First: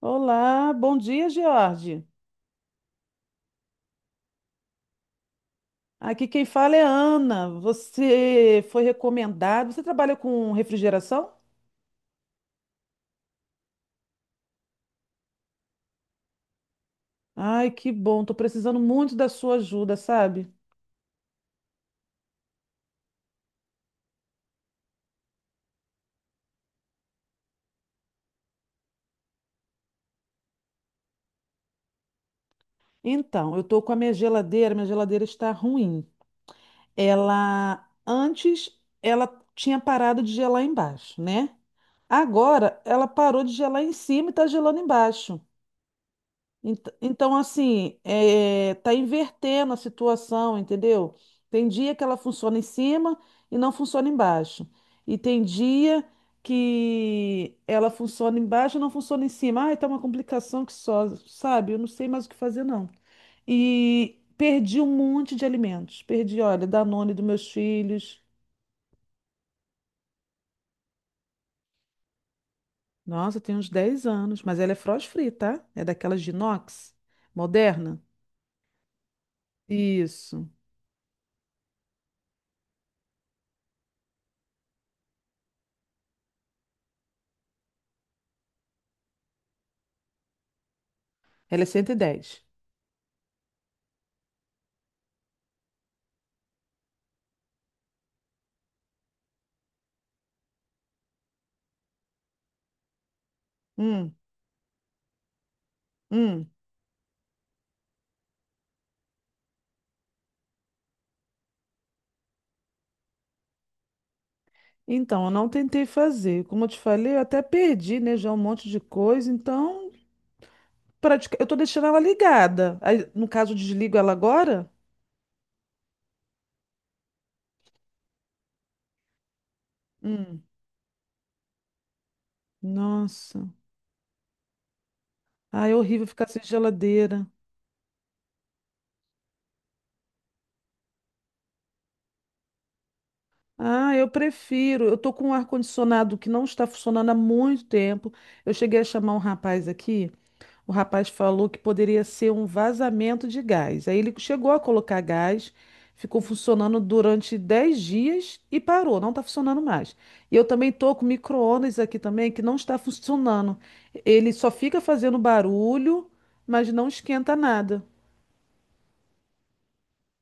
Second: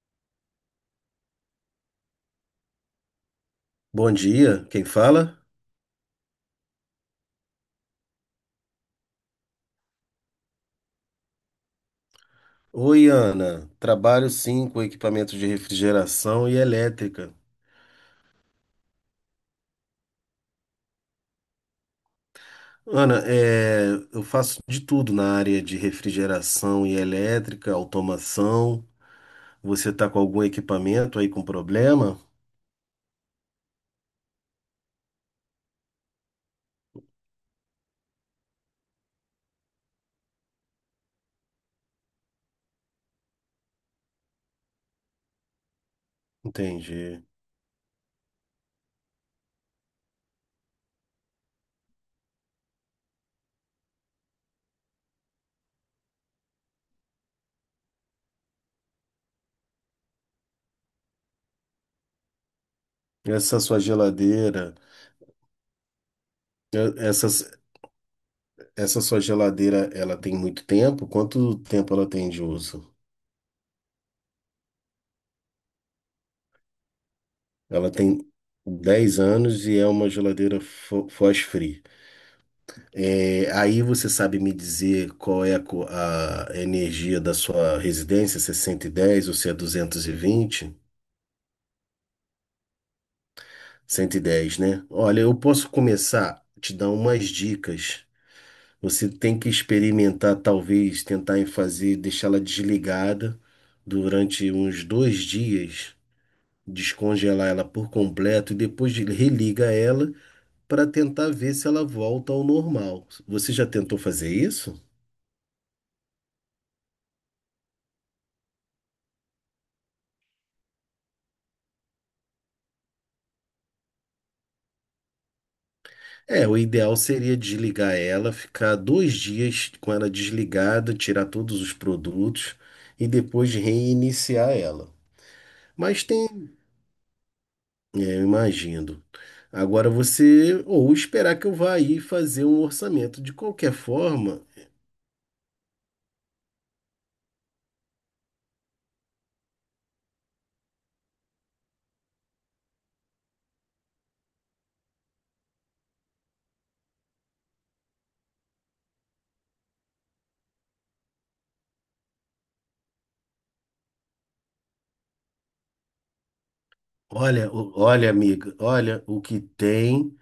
Olá, bom dia, George. Bom dia, quem fala? Aqui quem fala é Ana. Você foi recomendado. Você trabalha com refrigeração? Oi, Ana. Trabalho sim com equipamentos de refrigeração e elétrica. Ai, que bom. Tô precisando muito da sua ajuda, sabe? Ana, eu faço de tudo na área de refrigeração e elétrica, automação. Você está com algum equipamento aí com problema? Então, eu tô com a minha geladeira. Minha geladeira está ruim. Ela antes ela tinha parado de gelar embaixo, né? Agora ela parou de gelar em cima e tá gelando embaixo. Ent- Entendi. Então, assim, tá invertendo a situação, entendeu? Tem dia que ela funciona em cima e não funciona embaixo. E tem dia que ela funciona embaixo e não funciona em cima. Ai, tá uma complicação que só, sabe? Eu não sei mais o que fazer, não. Essa sua E geladeira, perdi um monte de alimentos. Perdi, olha, eh, Danone dos meus essas, filhos. Essa sua geladeira, ela tem muito tempo? Quanto tempo ela tem de uso? Nossa, tem uns 10 anos, mas ela é frost free, tá? É daquelas de inox, Ela moderna. tem 10 anos e é uma Isso. geladeira frost-free. Aí você sabe me dizer qual é a energia da sua residência, se é 110 ou se é 220? Ela é 110. 110, né? Olha, eu posso começar a te dar umas dicas. Você tem que experimentar, talvez, tentar em fazer, deixá-la desligada Hum. durante uns 2 dias, Hum, descongelar ela por completo e depois religa ela para tentar ver se ela volta ao normal. Você já tentou fazer isso? então, eu não tentei fazer. Como eu te falei, eu até perdi, né, já um monte de coisa. Então, eu tô deixando ela ligada. Aí, no caso, eu desligo ela agora? É, o ideal seria desligar ela, ficar 2 dias com ela Hum, desligada, tirar todos os produtos e nossa. depois reiniciar ela. Ah, é Mas horrível ficar sem tem, geladeira. É, eu imagino. Agora você, ou esperar que eu vá aí fazer um orçamento. De qualquer Ah, eu forma, prefiro. Eu tô com um ar-condicionado que não está funcionando há muito tempo. Eu cheguei a chamar um rapaz aqui. O rapaz falou que poderia ser um vazamento de gás. Aí ele chegou a colocar gás, ficou funcionando durante 10 dias e parou, não está funcionando mais. E eu também tô com micro-ondas aqui também que não está funcionando. Ele só fica fazendo barulho, mas não esquenta nada. olha, amiga, olha o que tem,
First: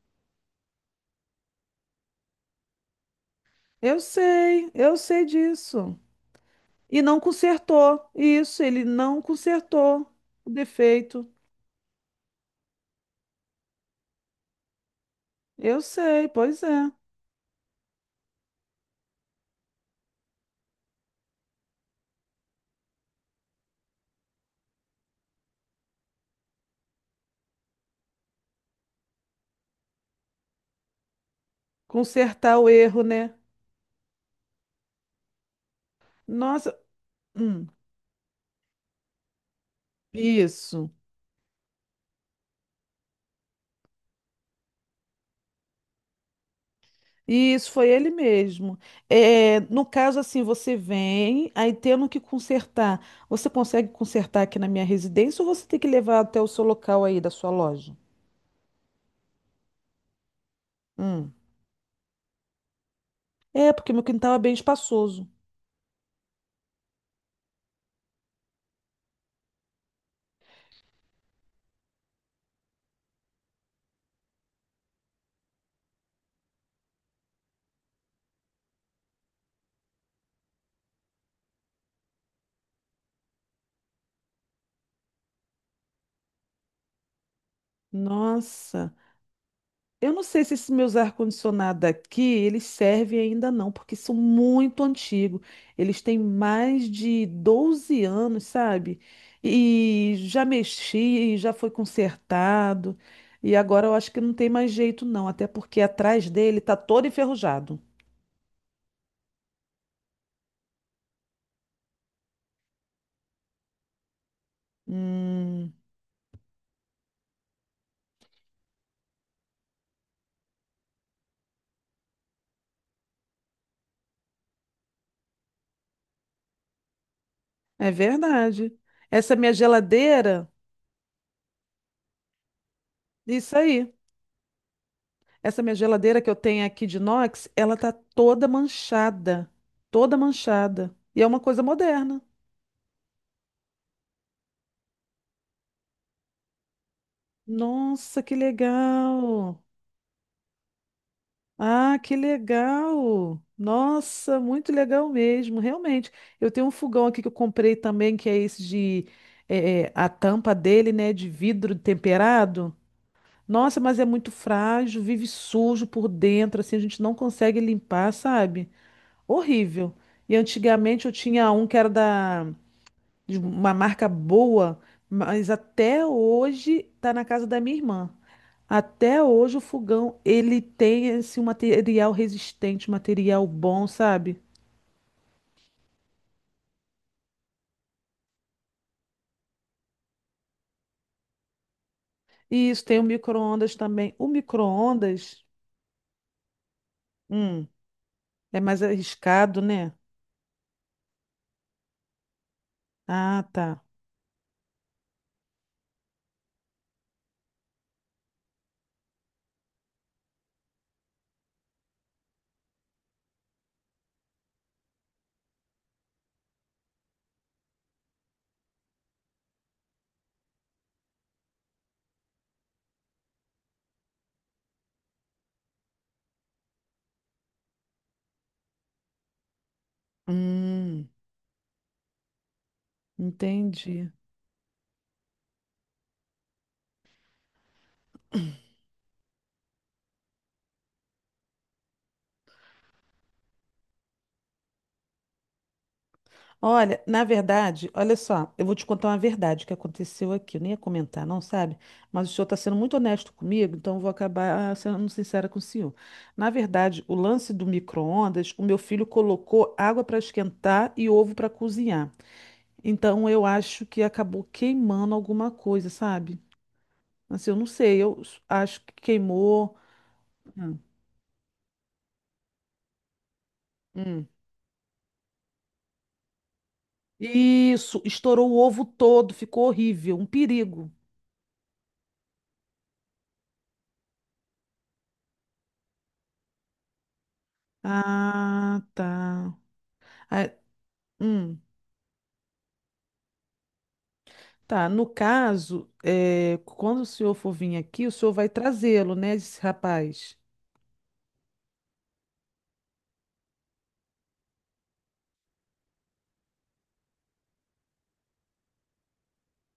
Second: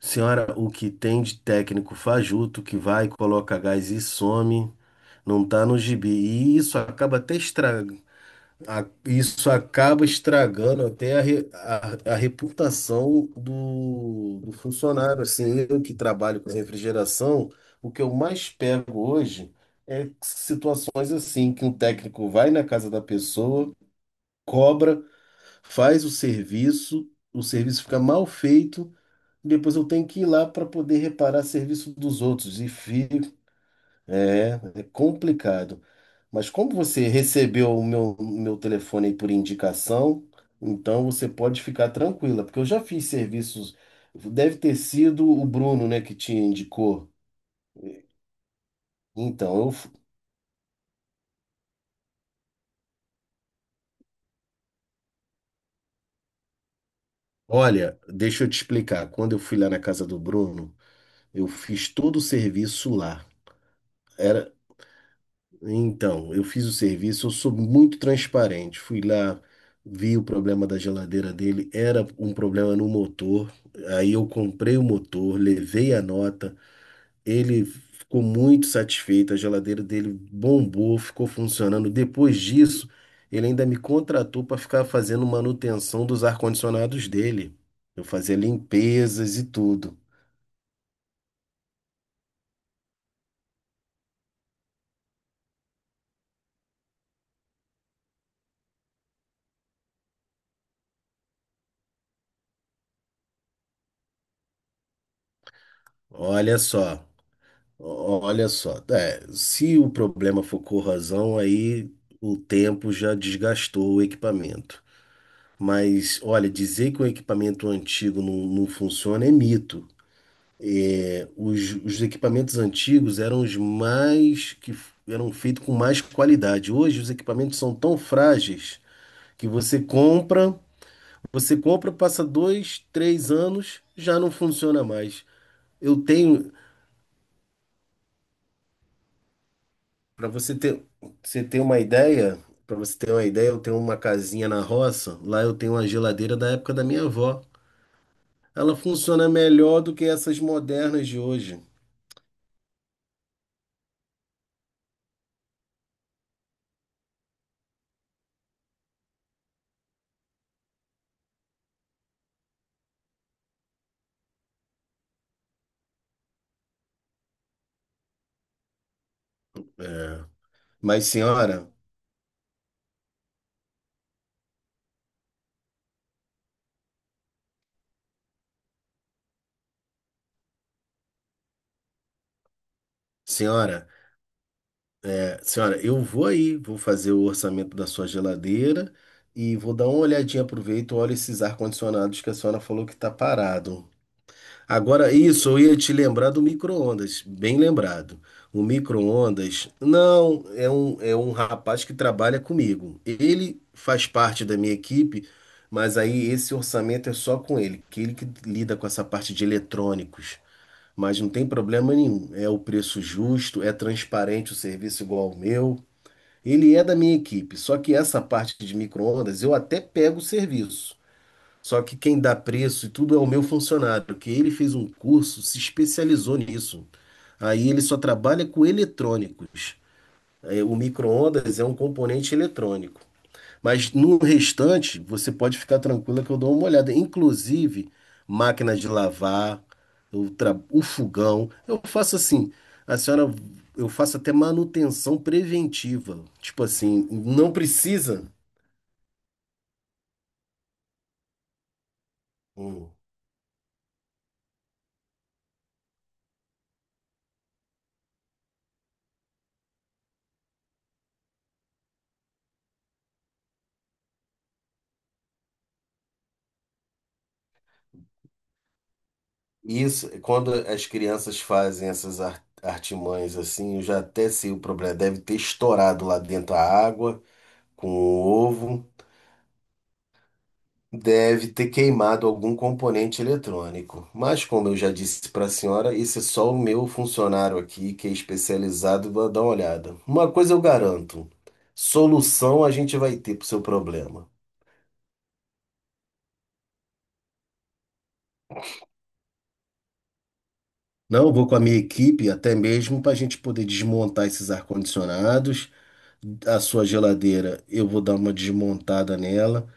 senhora, o que tem de técnico fajuto que vai, coloca gás e some, Eu sei não tá no disso. gibi. E isso E acaba não até consertou. estragando. Isso, ele não Isso acaba consertou o estragando até defeito. A reputação do funcionário. Assim, Eu eu que sei, trabalho com pois é. refrigeração, o que eu mais pego hoje é situações assim, que um técnico vai na casa da pessoa, cobra, faz o serviço fica mal feito, depois eu tenho que ir lá para poder reparar serviço dos Consertar outros e o erro, fica né? É complicado. Mas como Nossa, você hum, recebeu o meu telefone aí por indicação, isso. então você pode ficar tranquila, porque eu já fiz serviços. Deve ter sido o Bruno, né, que te indicou. Isso, foi ele mesmo. Então, É, eu, no f- caso, assim, você vem, aí tendo que consertar. Você consegue consertar aqui na minha residência ou você tem que levar até o seu local aí da sua loja? Olha, deixa eu te explicar. Quando eu fui lá na casa do Bruno, Hum. eu fiz todo o serviço lá. É, porque meu quintal é Era bem espaçoso. Então, eu fiz o serviço, eu sou muito transparente. Fui lá, vi o problema da geladeira dele, era um problema no motor. Aí eu comprei o motor, levei a nota, ele ficou muito satisfeito, a geladeira dele bombou, ficou funcionando. Depois disso, ele ainda me contratou para ficar fazendo manutenção dos ar-condicionados dele. Eu fazia Nossa. limpezas e tudo. Eu não sei se esses meus ar-condicionado aqui, eles servem ainda não, porque são muito antigos. Eles têm mais de 12 anos, sabe? E já mexi, já foi consertado. E agora eu acho que não tem mais jeito não, até porque atrás Olha dele tá só. todo enferrujado. Olha só, é, se o problema for corrosão, aí o tempo já desgastou o equipamento. Hum, Mas, olha, dizer que o equipamento antigo não funciona é mito. Os equipamentos antigos eram os mais eram feitos com mais qualidade. Hoje os equipamentos são é tão verdade. frágeis Essa que minha geladeira, você compra, passa dois, três isso anos, aí. já não funciona mais. Essa minha Eu geladeira que eu tenho, tenho aqui de inox, ela tá toda manchada, toda Para manchada. E é uma você ter coisa uma moderna. ideia, para você ter uma ideia, eu tenho uma casinha na roça, lá eu tenho uma geladeira da época da minha avó. Nossa, que Ela funciona legal! melhor do que essas modernas de hoje. Ah, que legal! Nossa, muito legal mesmo, realmente. Eu tenho um fogão aqui que eu comprei também, que é esse de a tampa dele, né, de vidro temperado. Nossa, mas é muito frágil, vive sujo por dentro, assim a gente não consegue limpar, sabe? Horrível. É. E antigamente Mas eu tinha um senhora, que era da de uma marca boa, mas até hoje tá na casa da minha irmã. Até hoje o fogão, ele tem esse material resistente, material bom, senhora, sabe? Senhora, eu vou aí, vou fazer o orçamento da sua geladeira e vou dar uma olhadinha, aproveito, olha esses ar-condicionados que a senhora E isso falou que tem o tá micro-ondas parado. também. O Agora, micro-ondas, isso, eu ia te lembrar do micro-ondas, bem hum, lembrado. é O mais arriscado, micro-ondas, né? não, É é um rapaz que trabalha comigo. Ah, Ele tá. faz parte da minha equipe, mas aí esse orçamento é só com ele que lida com essa parte de eletrônicos. Mas não tem problema nenhum, é o preço justo, é transparente o serviço igual ao meu. Ele é da minha equipe, só que essa parte de micro-ondas eu até pego o serviço. Só que quem dá preço e tudo é o meu funcionário, que ele fez um curso, se especializou nisso. Aí ele só trabalha com eletrônicos. O Hum, micro-ondas é um componente eletrônico. Mas entendi. no restante, você pode ficar tranquila que eu dou uma olhada. Inclusive, máquina de lavar, o fogão. Eu faço assim, a senhora, eu faço até manutenção preventiva. Tipo Olha, assim, na não verdade, olha precisa. só, eu vou te contar uma verdade que aconteceu aqui. Eu nem ia comentar, não, sabe? Mas o senhor está sendo Hum. muito honesto comigo, então eu vou acabar sendo sincera com o senhor. Na verdade, o lance do micro-ondas, o meu filho colocou água para esquentar e ovo para cozinhar. Então eu acho que acabou queimando alguma coisa, sabe? Assim, eu não sei, acho que queimou. Isso, quando Hum. as crianças fazem artimanhas assim, eu já Hum. até sei o problema. Deve ter estourado lá dentro a água com Isso, o estourou o ovo ovo, todo, ficou horrível, um perigo. deve ter queimado algum componente eletrônico. Mas, como eu já disse para a senhora, esse é só o meu funcionário aqui, que é Ah, tá. especializado, vai dar uma olhada. Uma coisa eu garanto: Hum, solução a gente vai ter para o seu problema. tá. No caso, é, quando o senhor for vir aqui, o senhor vai trazê-lo, né, esse rapaz? Não, eu vou com a minha equipe até mesmo para a gente poder desmontar esses ar-condicionados, a sua geladeira, eu vou dar uma desmontada nela.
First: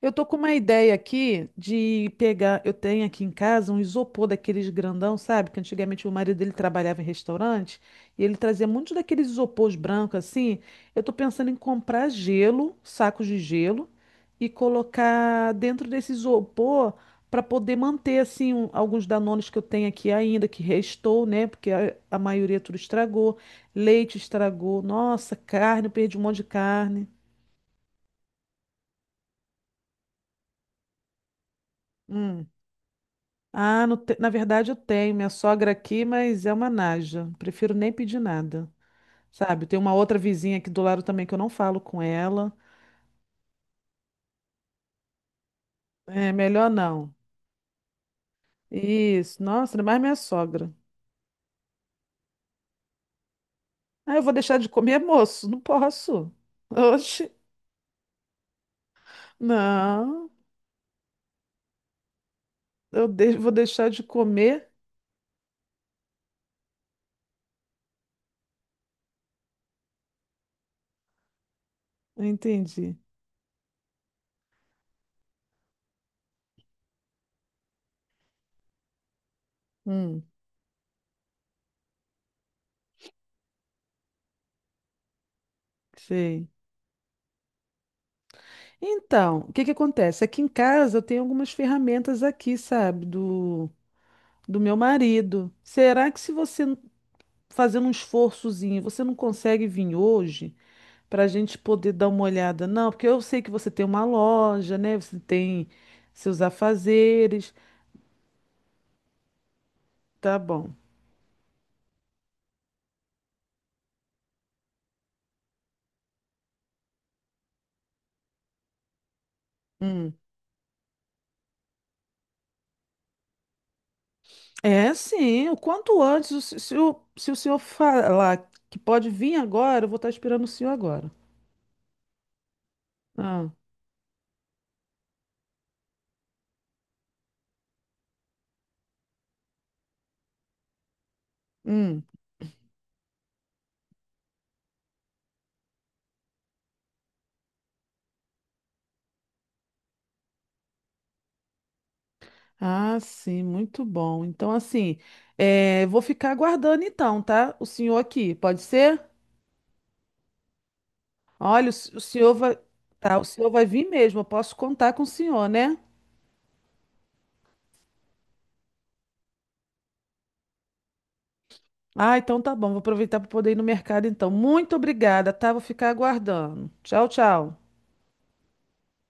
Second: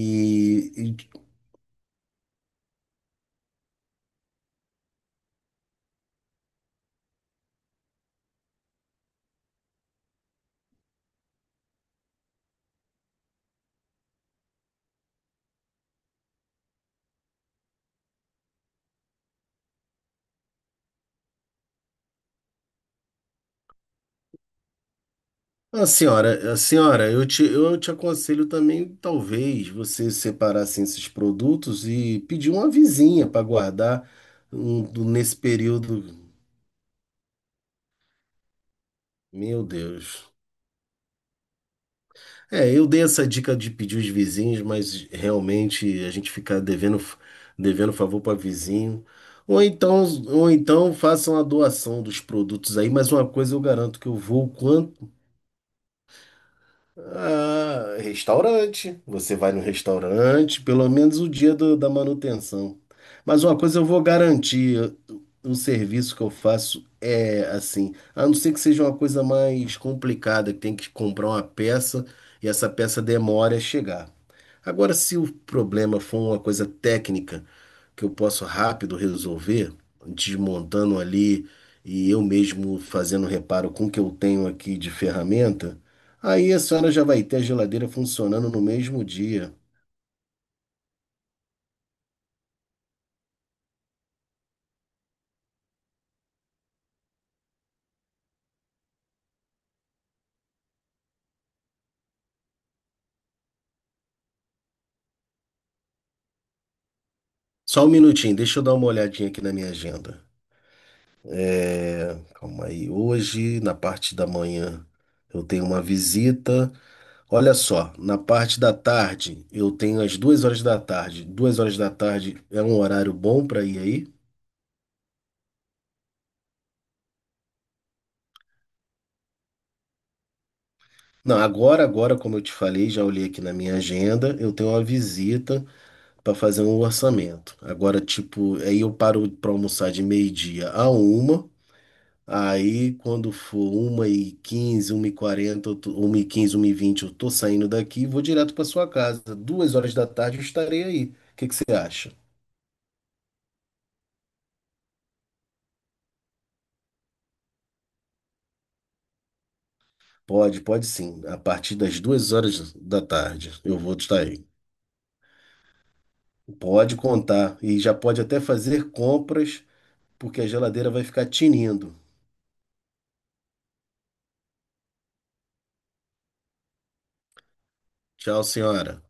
Eu tô com uma ideia e aqui de pegar. Eu tenho aqui em casa um isopor daqueles grandão, sabe? Que antigamente o marido dele trabalhava em restaurante e ele trazia muitos daqueles isopores brancos assim. Eu tô pensando em comprar gelo, sacos de gelo, e colocar dentro desse isopor para poder manter assim alguns danones que eu tenho aqui ainda, que restou, né? Porque a maioria tudo estragou. Leite estragou. Nossa, carne, a eu perdi um monte de a carne. senhora, eu eu te aconselho também, talvez, você separar assim, esses produtos e Hum. pedir uma vizinha para Ah, no guardar te- na verdade eu tenho minha nesse sogra aqui, período. mas é uma naja. Prefiro nem pedir nada, Meu sabe? Tem uma outra Deus. vizinha aqui do lado também que eu não falo com ela. É, eu dei essa dica de pedir os vizinhos, mas realmente a gente É fica melhor não. devendo favor para vizinho. Isso, nossa, ainda mais minha Ou sogra. então façam a doação dos produtos aí, mas uma coisa eu garanto que Ah, eu eu vou vou. deixar de comer, moço? Não posso. Oxe, Ah, restaurante. Você vai no não. restaurante, pelo menos o dia da manutenção. Mas Vou uma coisa eu deixar de vou comer? garantir, o serviço que eu faço é assim, a não ser que seja uma coisa mais complicada, que tem que comprar uma peça e essa Entendi. peça demora a chegar. Agora, se o problema for uma coisa técnica que eu posso rápido resolver, Hum, desmontando ali e eu mesmo fazendo reparo com o que eu tenho aqui de ferramenta, sei. aí a senhora já vai ter a geladeira funcionando no mesmo Então, o dia. que que acontece? Aqui em casa eu tenho algumas ferramentas aqui, sabe? Do meu marido. Será que se você fazendo um esforçozinho. Você não consegue vir hoje para a gente poder dar uma olhada? Não, porque eu sei que você tem uma loja, né? Você tem seus afazeres. Só um minutinho, deixa eu dar uma olhadinha aqui na minha agenda. Tá bom. É, calma aí. Hoje, na parte da manhã, eu tenho uma visita. Olha só, na parte da tarde, eu tenho Hum. às 2 horas da tarde. Duas horas da tarde é um horário bom para ir aí? É, sim. O quanto antes, o se, se o, se o senhor falar que pode vir agora, eu vou estar esperando o senhor agora. Não, agora, como eu te falei, já olhei aqui Ah, na minha agenda, eu tenho uma visita para fazer um orçamento. Agora, tipo, aí eu paro para almoçar de meio-dia a uma. hum. Aí, quando for uma e quinze, uma e quarenta, 1h15, 1h20, eu tô saindo daqui e vou direto para sua casa. Duas horas da tarde eu estarei aí. O que que você acha? Ah, sim, muito bom. Então, assim, é, vou ficar aguardando então, tá? O senhor aqui, pode ser? Pode, pode sim. A Olha, partir das o duas senhor vai, horas da tá, o senhor tarde vai eu vir vou mesmo, estar eu aí. posso contar com o senhor, né? Pode contar. E já pode até fazer compras, porque a geladeira vai ficar tinindo. Ah, então tá bom, vou aproveitar para poder ir no mercado então. Muito obrigada, tá? Vou ficar aguardando. Tchau, tchau. Tchau, senhora.